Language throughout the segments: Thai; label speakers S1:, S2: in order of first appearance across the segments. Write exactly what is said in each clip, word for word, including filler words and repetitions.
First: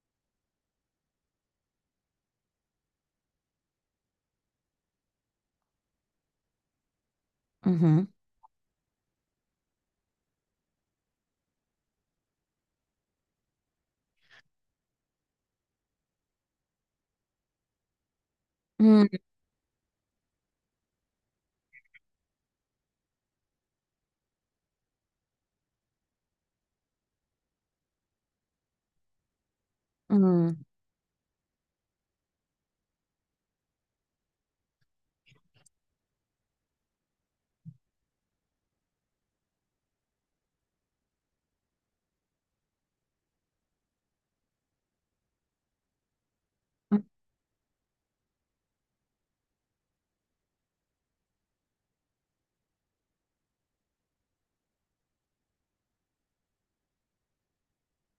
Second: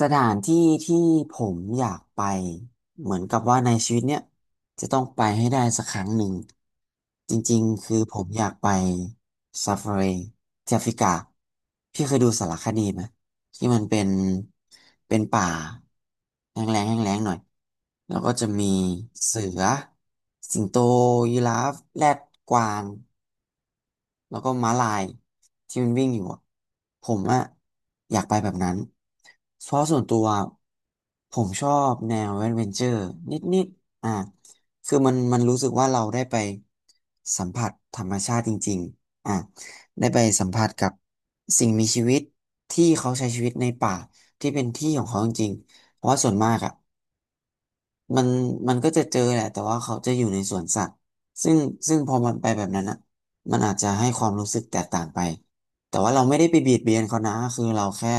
S1: สถานที่ที่ผมอยากไปเหมือนกับว่าในชีวิตเนี้ยจะต้องไปให้ได้สักครั้งหนึ่งจริง
S2: อือ
S1: ๆ
S2: หื
S1: คือ
S2: อ
S1: ผมอยากไปซาฟารีที่แอฟริกาพี่เคยดูสารคดีไหมที่มันเป็นเป็นป่าแห้งแล้งแห้งแล้งหน่อยแล้วก็จะมี
S2: อืม
S1: เสือสิงโตยีราฟแรดกวาง แล้วก็ม้าลายที่มันวิ่งอยู่อะผมอะอยากไปแบบนั้นเพราะส่วน
S2: อื
S1: ตัว
S2: ม
S1: ผมชอบแนวแอดเวนเจอร์นิดๆอ่ะคือมันมันรู้สึกว่าเราได้ไปสัมผัสธรรมชาติจริงๆอ่ะได้ไปสัมผัสกับสิ่งมีชีวิตที่เขาใช้ชีวิตในป่าที่เป็นที่ของเขาจริงๆเพราะว่าส่วนมากอะ
S2: อืม
S1: มันมันก็จะเจอแหละแต่ว่าเขาจะอยู่ในสวนสัตว์ซึ่งซึ่งพอมันไปแบบนั้นอ่ะมันอาจจะให้ความรู้สึกแตกต่างไปแต่ว่าเราไม่ได้ไปเบียดเบียนเขานะคือเราแค่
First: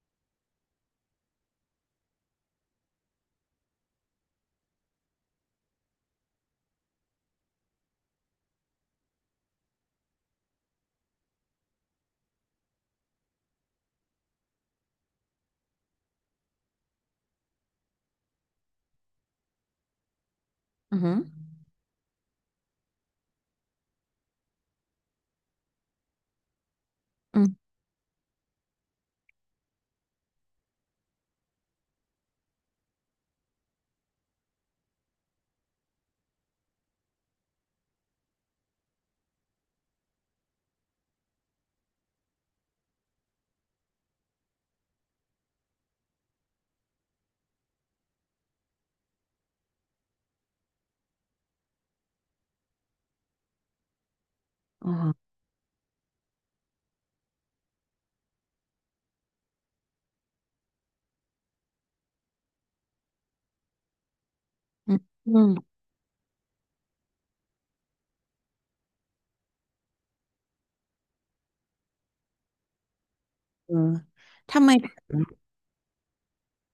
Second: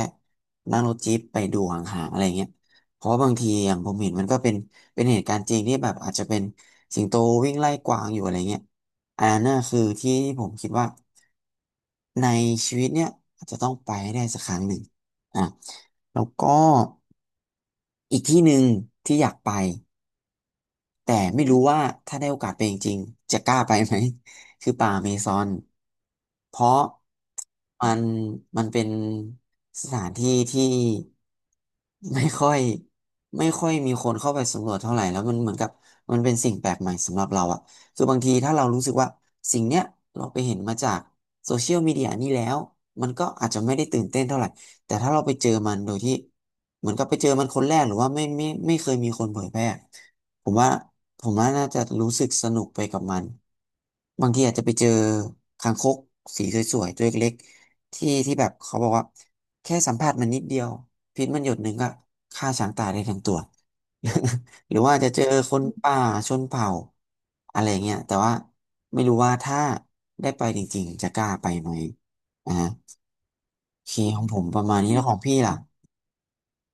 S1: นั่งรถจี๊ปไปดูห่างๆอะไรเงี้ยเพราะว่าบางทีอย่างผมเห็นมันก็เป็นเป็นเหตุการณ์จริงที่แบบอาจจะเป็นสิงโตวิ่งไล่กวางอยู่อะไรเงี้ยอันนั้นน่ะคือที่ผมคิดว่าในชีวิตเนี่ยอาจจะต้องไปให้ได้สักครั้งหนึ่งอ่ะแล้วก็อีกที่หนึ่งที่อยากไป
S2: อือ
S1: แต่
S2: หือ
S1: ไม่รู้ว่าถ้าได้โอกาสไปจริงๆจะกล้าไปไหม คือป่าอเมซอนเพราะ
S2: อืม
S1: มันมันเป็นสถานที่ที่ไม่ค่อยไม่ค่อยมีคนเข้าไปสำรวจเท่าไหร่แล้วมันเหมือนกับมันเป็นสิ่งแปลกใหม่สำหรับเราอะคือบางทีถ้าเรารู้สึกว่าสิ่งเนี้ยเราไปเห็นมาจากโซเชียลมีเดียนี่แล้ว มันก็อาจจะไม่ได้ตื่นเต้นเท่าไหร่ แต่ถ้าเราไปเจอมันโดยที่เหมือนกับไปเจอมันคนแรกหรือว่าไม่ไม่ไม่เคยมีคนเผยแพร่ ผมว่าผมว่าน่าจะรู้สึกสนุกไปกับมันบางทีอาจจะไปเจ
S2: อ๋
S1: อ
S2: อ
S1: คางคกสีสวยๆตัวเล็กๆที่ที่แบบเขาบอกว่าแค่สัมผัสมันนิดเดียวพิษมันหยดหนึ่งก็ฆ่าช้างตายได้ทั้งตัว หรือ
S2: อื
S1: ว่า
S2: ม
S1: จะเจอ
S2: อืม
S1: คนป่าชนเผ่าอะไรเงี้ยแต่ว่าไม่รู้ว่าถ้าได้ไปจริงๆจะกล้าไปไหมอ่า
S2: เออ
S1: โอเคของผมป
S2: ทำ
S1: ระ
S2: ไม
S1: มาณนี้แล้วของพี่ล่ะ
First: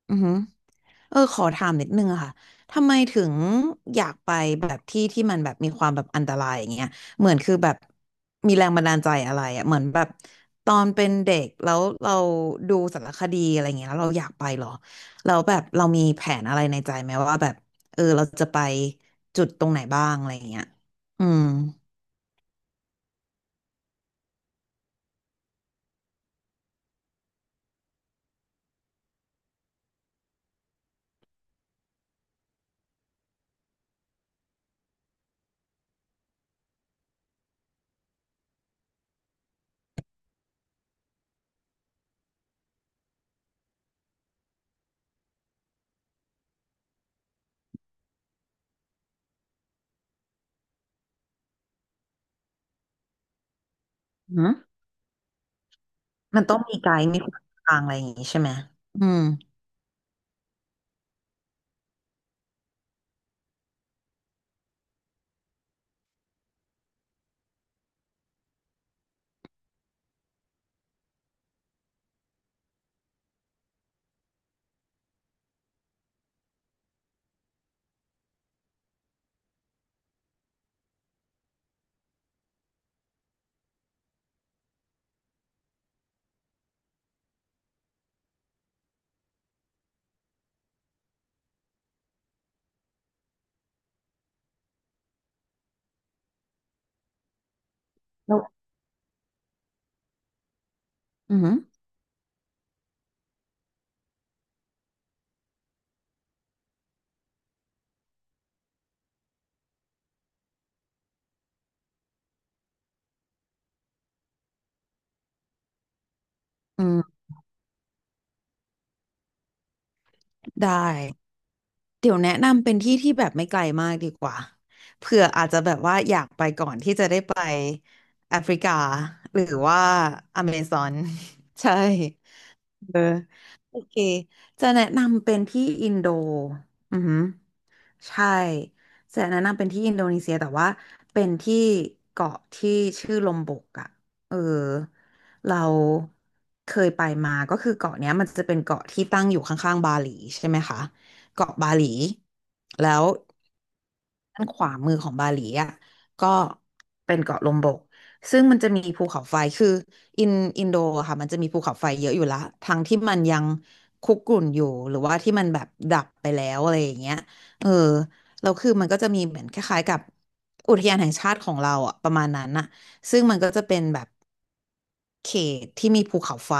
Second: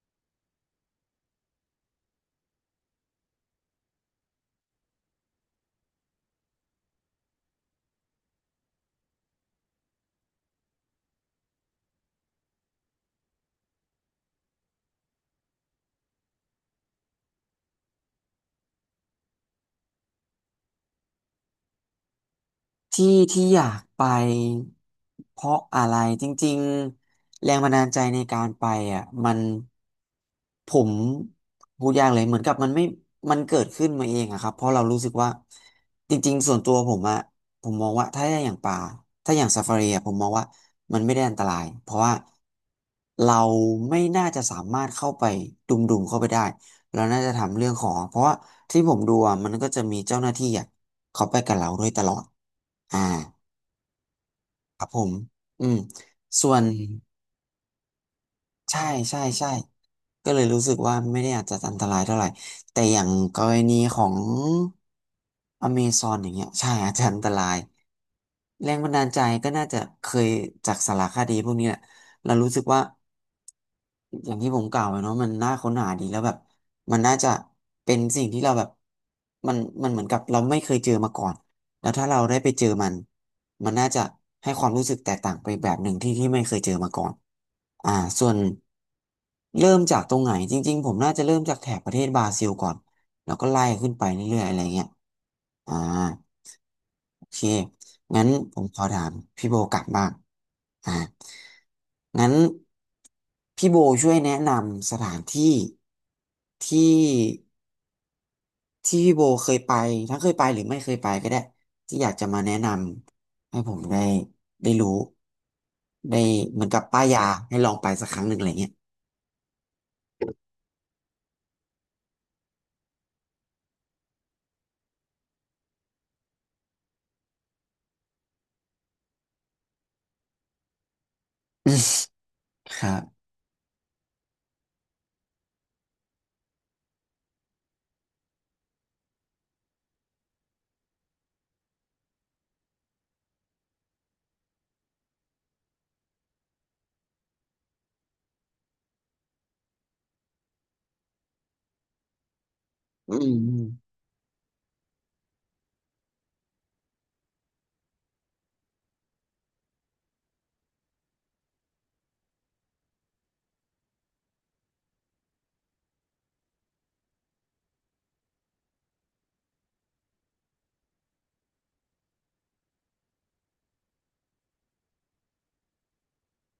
S2: อือหือเออขอถามนิดนึงอะค่ะ ทำไมถึงอยากไปแบบที่ที่มันแบบมีความแบบอันตรายอย่างเงี้ยเหมือนคือแบบมีแรงบันดาลใจอะไรอะเหมือนแบบตอนเป็นเด็กแล้วเราดูสารคดีอะไรเงี้ยแล้วเราอยากไปเหรอแล้วแบบเรามีแผนอะไรในใจไหมว่าแบบเออเราจะไปจุดตรงไหนบ้างอะไรเงี้ยอืม
S1: ที่ที่อยากไปเพราะอะไรจริงๆแรงบันดาลใจในการไปอ่ะมันผมพูดยากเลยเหมือนกับมันไม่มันเกิดขึ้นมาเองอะครับเพราะเรารู้สึกว่าจริงๆส่วนตัวผมอะผมมองว่าถ้าอย่างป่าถ้าอย่างซาฟารีอะผมมองว่ามันไม่ได้อันตรายเพราะว่าเราไม่น่าจะสามารถเข้าไปดุมๆเข้าไปได้เราน่าจะทำเรื่องของเพราะว่าที่ผมดูอะมันก็จะมีเจ้าหน้าที่อะเขาไปกับเราด้วยตลอด อ่าครับผมอืม
S2: มัน
S1: ส่
S2: ต้
S1: ว
S2: อง
S1: น
S2: มีไกด์มีคนนำทางอะไรอย่างงี้ใช่ไหม
S1: ใช่
S2: อื
S1: ใช่
S2: ม
S1: ใช่ก็เลยรู้สึกว่าไม่ได้อาจจะอันตรายเท่าไหร่แต่อย่างกรณีของอเมซอนอย่างเงี้ยใช่อาจจะอันตราย แรงบันดาลใจก็น่าจะเคยจากสารคดีพวกนี้แหละเรารู้สึกว่าอย่างที่ผมกล่าวไปเนาะมันน่าค้นหาดีแล้วแบบมันน่าจะเป็นสิ่งที่เราแบบมันมันเหมือนกับเราไม่เคยเจอมาก่อนแล้วถ้าเราได้ไปเจอมันมันน่าจะให้ความรู้สึกแตกต่างไปแบบหนึ่งที่ที่ไม่เคยเจอมาก่อนอ่าส่วนเริ่มจากตรงไหนจริงๆผมน่าจะเริ่มจากแถบประเทศบราซิลก่อนแล้วก็ไล่ขึ้นไปเรื่อยๆอะไรเงี้ยอ่า โอเค งั้น
S2: แล้ว
S1: ผมขอถามพี่โบกลับบ้างอ่า
S2: อืม
S1: งั้นพี่โบช่วยแนะนำสถานที่ที่ที่พี่โบเคยไปทั้งเคยไปหรือไม่เคยไปก็ได้ที่อยากจะมาแนะนำให้ผมได้ได้รู้ได้เหมือนกั
S2: อื
S1: บป้าย
S2: ม
S1: ยาให้ลองไปสักครั้งหนึ่งอะไรเงี้ย
S2: ได้ เดี๋ยวแนะนำเป็นที่ที่แบบไม่ไกลมากดีกว่าเผื่ออาจจะแบบว่าอยากไปก่อนที่จะได้ไปแอฟริกาหรือว่าอเมซอน
S1: อื
S2: ใช่
S1: มครั
S2: เออ
S1: บ
S2: โอเคจะแนะนำเป็นที่อินโดอือหือใช่จะแนะนำเป็นที่อินโดนีเซียแต่ว่าเป็นที่เกาะที่ชื่อลมบกอ่ะเออเราเคยไปมาก็คือเกาะเนี้ยมันจะเป็นเกาะที่ตั้งอยู่ข้างๆบาหลีใช่ไหมคะเกาะบาหลีแล้ว
S1: อืมอืม
S2: ด้านขวามือของบาหลีอ่ะก็เป็นเกาะลมบกซึ่งมันจะมีภูเขาไฟคือ อินอินโดอะค่ะมันจะมีภูเขาไฟเยอะอยู่ละทั้งที่มันยังคุกรุ่นอยู่หรือว่าที่มันแบบดับไปแล้วอะไรอย่างเงี้ยเออแล้วคือมันก็จะมีเหมือนคล้ายๆกับอุทยานแห่งชาติของเราอะประมาณนั้นอะซึ่งมันก็จะเป็นแบบเขตที่มีภูเขาไฟ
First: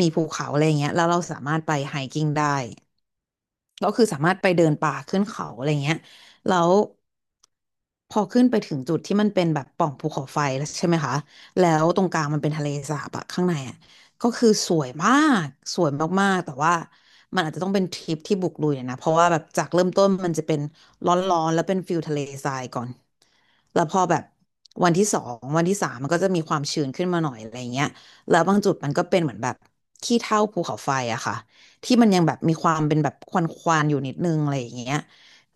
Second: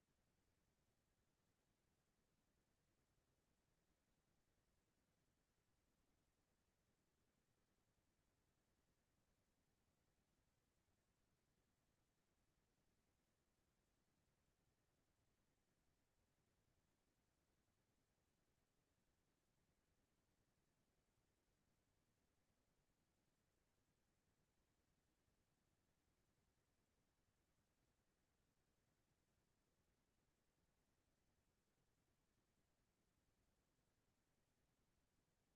S2: มีภูเขาอะไรอย่างเงี้ยแล้วเราสามารถไปไฮกิ้งได้ ก็คือสามารถไปเดินป่าขึ้นเขาอะไรเงี้ยแล้วพอขึ้นไปถึงจุดที่มันเป็นแบบปล่องภูเขาไฟแล้วใช่ไหมคะแล้วตรงกลางมันเป็นทะเลสาบอะข้างในอะก็คือสวยมากสวยมากๆแต่ว่ามันอาจจะต้องเป็นทริปที่บุกลุยหน่อยนะเพราะว่าแบบจากเริ่มต้นมันจะเป็นร้อนๆแล้วเป็นฟิลทะเลทรายก่อนแล้วพอแบบวันที่สองวันที่สามมันก็จะมีความชื้นขึ้นมาหน่อยอะไรเงี้ยแล้วบางจุดมันก็เป็นเหมือนแบบขี้เถ้าภูเขาไฟอะค่ะ ที่มันยังแบบมีความเป็นแบบควันควันอยู่นิดนึงอะไรอย่างเงี้ย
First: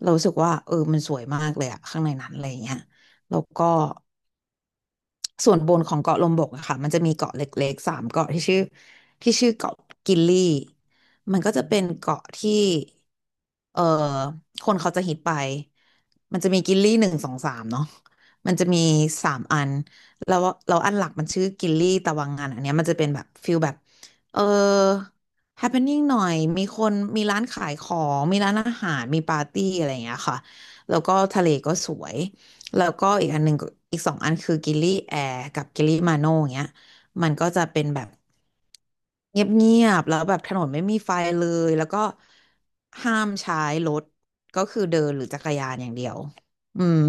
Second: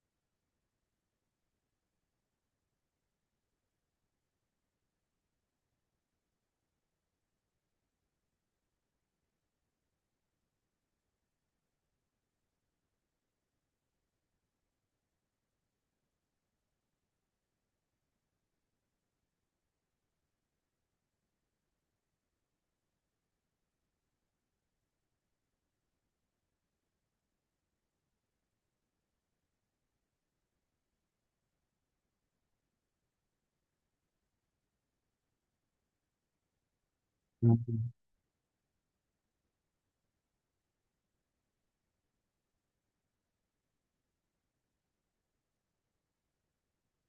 S2: เรารู้สึกว่าเออมันสวยมากเลยอะข้างในนั้นอะไรอย่างเงี้ยแล้วก็ ส่วนบนของเกาะลมบกอะค่ะมันจะมีเกาะเล็กๆสามเกาะที่ชื่อที่ชื่อเกาะกิลลี่มันก็จะเป็นเกาะที่เอ่อคนเขาจะฮิตไปมันจะมีกิลลี่หนึ่งสองสามเนาะมันจะมีสามอันแล้วแล้วอันหลักมันชื่อกิลลี่ตะวังงานอันเนี้ยมันจะเป็นแบบฟิลแบบเออ happening หน่อยมีคนมีร้านขายของมีร้านอาหารมีปาร์ตี้อะไรอย่างเงี้ยค่ะแล้วก็ทะเลก็สวย แล้วก็อีกอันหนึ่งก็อีกสองอันคือกิลลี่แอร์กับกิลลี่มาโน่อย่างเงี้ยมัน
S1: อื
S2: ก็จะ
S1: ม
S2: เป็นแบบเงียบๆแล้วแบบถนนไม่มีไฟเลยแล้วก็ห้ามใช้รถก็คือเดินหรือจักรยานอย่างเดียวอืม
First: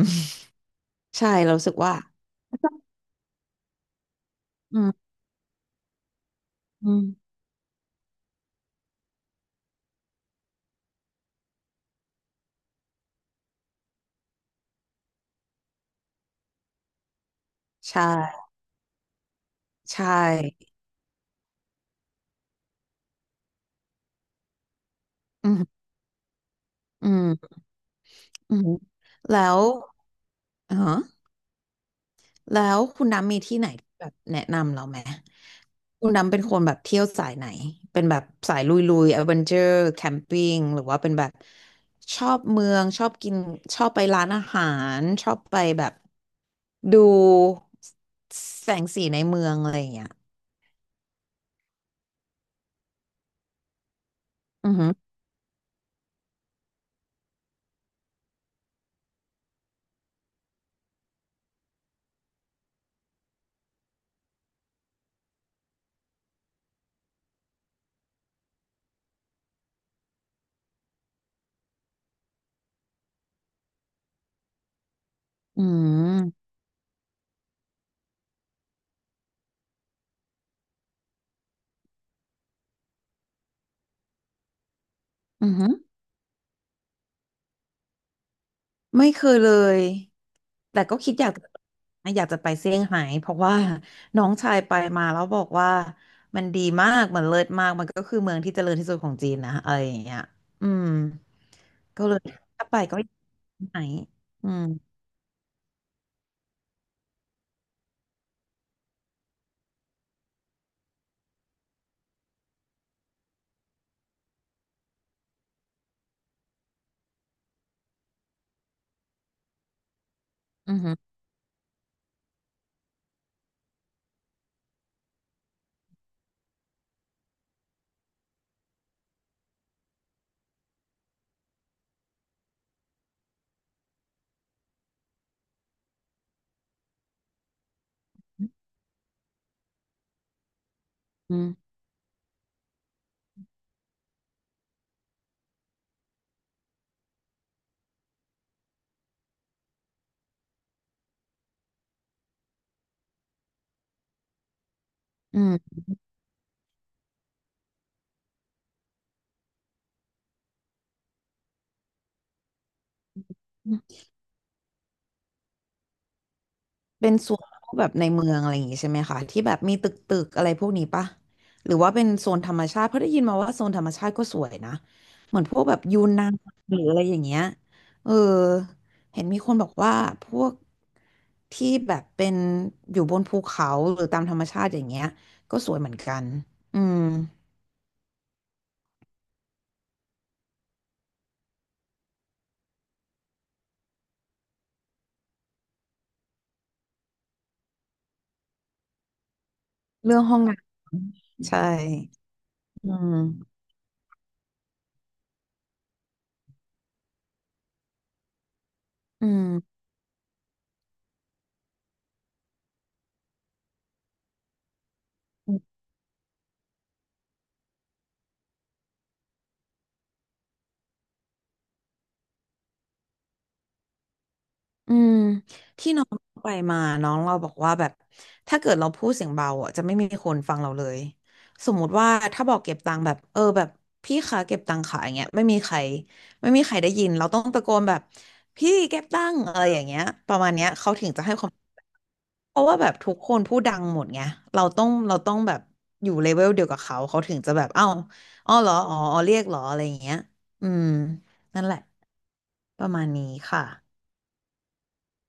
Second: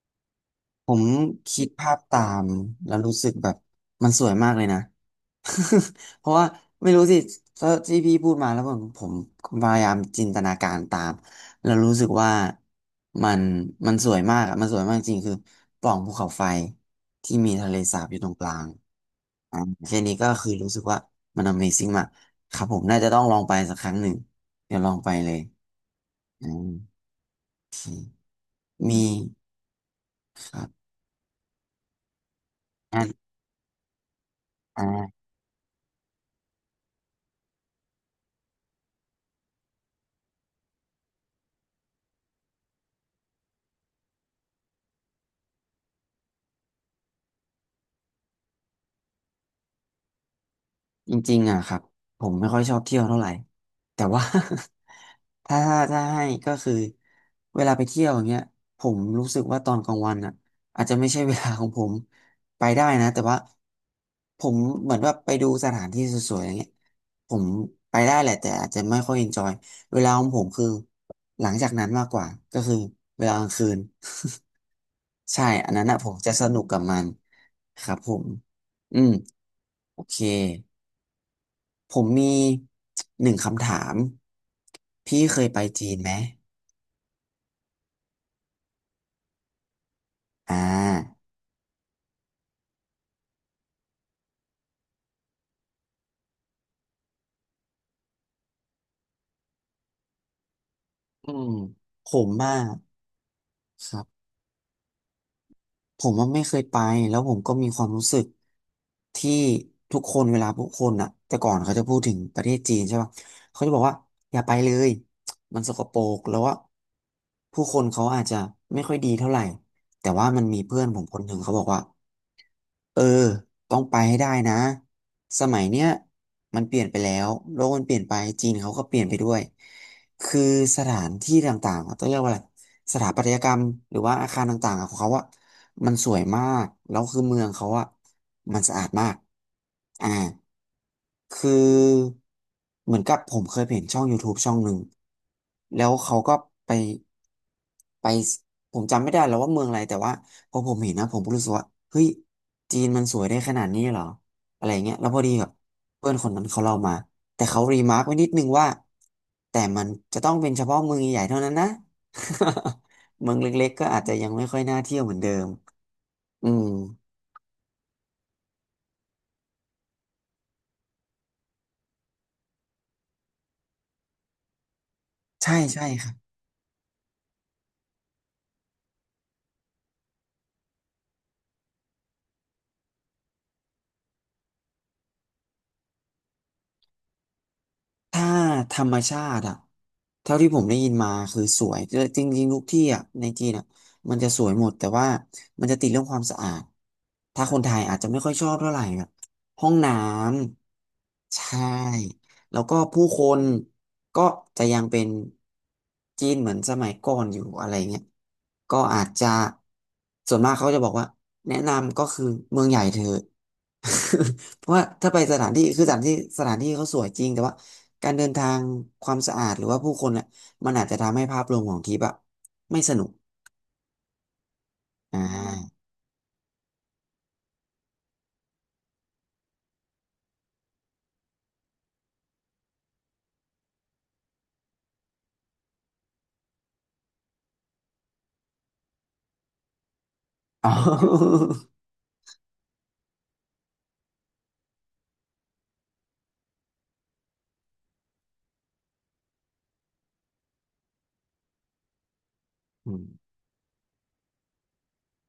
S1: ผม
S2: ใช่เรา
S1: คิ
S2: รู้
S1: ด
S2: สึก
S1: ภา
S2: ว่า
S1: พตามแล้วรู้สึกแบบมันสวยมากเลย
S2: อื
S1: นะ
S2: ม
S1: เพราะว่า
S2: อื
S1: ไม่รู้สิ
S2: ม
S1: ถ้าที่พี่พูดมาแล้วผมผมผมพยายามจินตนาการตามแล้วรู้สึกว่ามันมันสวยมากอะมันสวยมากจริงคือปล่องภูเขาไฟที่มีทะเล
S2: ใช
S1: สาบอยู่ตรงก
S2: ่
S1: ลางอ่าแค่
S2: ใช
S1: นี้ก็คือ
S2: ่
S1: รู้สึกว่ามัน Amazing มากครับผมน่าจะต้องลองไปสักครั้งหนึ่งเดี๋ยวลองไปเลย
S2: อืม
S1: อม
S2: อืม
S1: โอเค
S2: อืม
S1: มี
S2: แล้ว
S1: ครับ
S2: อ๋อ แล้ว
S1: อ
S2: คุณน้ำมีที่ไหนที่แบบแนะนำเราไหม
S1: ่า
S2: คุณน้ำเป็นคนแบบเที่ยวสายไหน เป็นแบบสายลุยลุยแอดเวนเจอร์แคมปิ้งหรือว่าเป็นแบบชอบเมืองชอบกินชอบไปร้านอาหารชอบไปแบบดูแสงสีในเมืองอะไรอย่างเงี้ย
S1: จริงๆอ่ะครับผมไม่ค่อยชอบเที่ยวเท่าไหร่แต่ว่า
S2: อือหือ
S1: ถ้าถ้าให้ก็คือเวลาไปเที่ยวอย่างเงี้ยผมรู้สึกว่าตอนกลางวันอ่ะอาจจะไม่ใช่เวลาของผมไปได้นะแต่ว่าผมเหมือนว่าไปดูสถานที่สวยๆอย่างเงี้ยผมไปได้แหละแต่อาจจะไม่ค่อยเอนจอยเวลาของผมคือหลังจากนั้นมากกว่าก็คือเวลากลางคืน ใช่
S2: อื
S1: อันนั้นอ่ะผมจะ
S2: ม
S1: สนุกกับมันครับผมอืมโอเค ผมมีหนึ่งคำถามพี่เค
S2: อื
S1: ยไป
S2: ม
S1: จีนไหม
S2: ไม่เคยเลย
S1: อ่
S2: แต่ก็คิด
S1: า
S2: อยากอยากจะไปเซี่ยงไฮ้เพราะว่าน้องชายไปมาแล้วบอกว่ามันดีมาก มันเลิศมาก มันก็คือเมืองที่เจริญที่สุดของจีนนะอะไรอย่างเงี้ยอืม
S1: อืม
S2: ก็
S1: ผ
S2: เลย
S1: มอ่ะ
S2: ถ้าไปก็อยากไปไหน
S1: ครับ
S2: อืม
S1: ผมว่าไม่เคยไปแล้วผมก็มีความรู้สึกที่ทุกคนเวลาทุกคนอ่ะแต่ก่อนเขาจะพูดถึงประเทศจีนใช่ป่ะเขาจะบอกว่าอย่าไปเลยมันสกปรกแล้วว่าผู้คนเขาอาจจะไม่ค่อยดีเท่าไหร่แต่ว่ามันมี
S2: อืม
S1: เพื่
S2: อ
S1: อน
S2: หือ
S1: ผมคนหนึ่งเขาบอกว่า เออต้องไปให้ได้นะสมัยเนี้ยมันเปลี่ยนไปแล้วโลกมันเปลี่ยนไปจีนเขาก็เปลี่ยนไปด้วยคือสถานที่ต่างๆอะต้องเรียกว่าอะไรสถาปัตยกรรมหรือว่าอาคารต่างๆอะของเขาอะมันสวยมากแล้วคือเมืองเขาอะมันสะอาดมากอ่า
S2: อื
S1: คื
S2: ม
S1: อเหมือนกับผมเคยเห็นช่อง ยู ทูบ ช่องหนึ่งแล้วเขาก็ไปไปผมจำไม่ได้แล้วว่าเมืองอะไรแต่ว่า พอผมเห็นนะผมก็รู้สึกว่าเฮ้ยจีนมันสวยได้ขนาดนี้เหรออะไรเงี้ยแล้วพอดีแบบ
S2: อื
S1: เพื่อนคนนั้นเขาเล่ามาแต่เขารีมาร์กไว้นิดนึงว่าแต่มันจะต้องเป็นเฉพาะเมืองใหญ่ๆเท่านั้นนะ เมืองเล็กๆก็
S2: ม
S1: อาจจะยังไม่ค่อยน่าเที่ยวเหมือนเดิมอืม
S2: เป็นโซนพวกแบบในเมืองอะไรอย่างงี้ใช่ไหมคะที่แบบมีตึกตึกอะไรพวกนี้ปะหรือว่าเป็นโซนธรรมชาติเพราะได้ยินมาว่าโซนธรรมชาติก็สวยนะเหมือน
S1: ใช่
S2: พวกแบบ
S1: ใช่
S2: ยู
S1: ค
S2: น
S1: รับ
S2: นานหรืออะไรอย่างเงี้ยเออเห็นมีคนบอกว่าพวกที่แบบเป็นอยู่บนภูเขาหรือตามธรรมชาติอย่างเงี้ยก็สวยเหมือนกันอืม
S1: ถ้าธรรมชาติอะเท่าที่ผมได้ยินมาคือสวยเออจริงๆทุกที่อะในจีนอะมันจะสวยหมดแต่ว่ามันจะติดเรื่องความสะอาด ถ้าคนไทยอาจจะไม่ค่อยชอบเท่าไหร่แบบห้องน้
S2: เรื่องห้องน้
S1: ำ
S2: ำ
S1: ใช่
S2: ใช่
S1: แล้วก็
S2: อื
S1: ผู้คน
S2: ม
S1: ก็จะยังเป็นจีนเหมือนสมัยก่อนอยู่อะไรเงี้ยก็อาจ
S2: อื
S1: จะ
S2: ม
S1: ส่วนมากเขาจะบอกว่าแนะนำก็คือเมืองใหญ่เธอะ เพราะว่าถ้าไปสถานที่คือสถานที่สถานที่เขาสวยจริงแต่ว่าการเดินทางความสะอาดหรือว่าผู้คนอ่ะมันอาจจะทำให้ภาพรวมของทริปอะไม่สนุก
S2: อืม
S1: อ่า
S2: ที่น้องไปมาน้องเราบอกว่าแบบถ้าเกิดเราพูดเสียงเบาอ่ะจะไม่มีคนฟังเราเลยสมมุติว่าถ้าบอกเก็บตังค์แบบเออแบบพี่คะเก็บตังค์ค่ะอย่างเงี้ยไม่มีใครไม่มีใครได้ยินเราต้องตะโกนแบบพี่เก็บตังค์อะไรอย่างเงี้ยประมาณเนี้ยเขาถึงจะให้ความเพราะว่าแบบทุกคนพูดดังหมดไงเราต้องเราต้องแบบอยู่เลเวลเดียวกับเขาเขาถึงจะแบบเอ้าอ้อเหรออ๋ออ๋อเรียกเหรออะไรอย่างเงี้ยอืมนั่นแหละป
S1: ออ อื
S2: ระมาณ
S1: ม
S2: นี้ค่ะ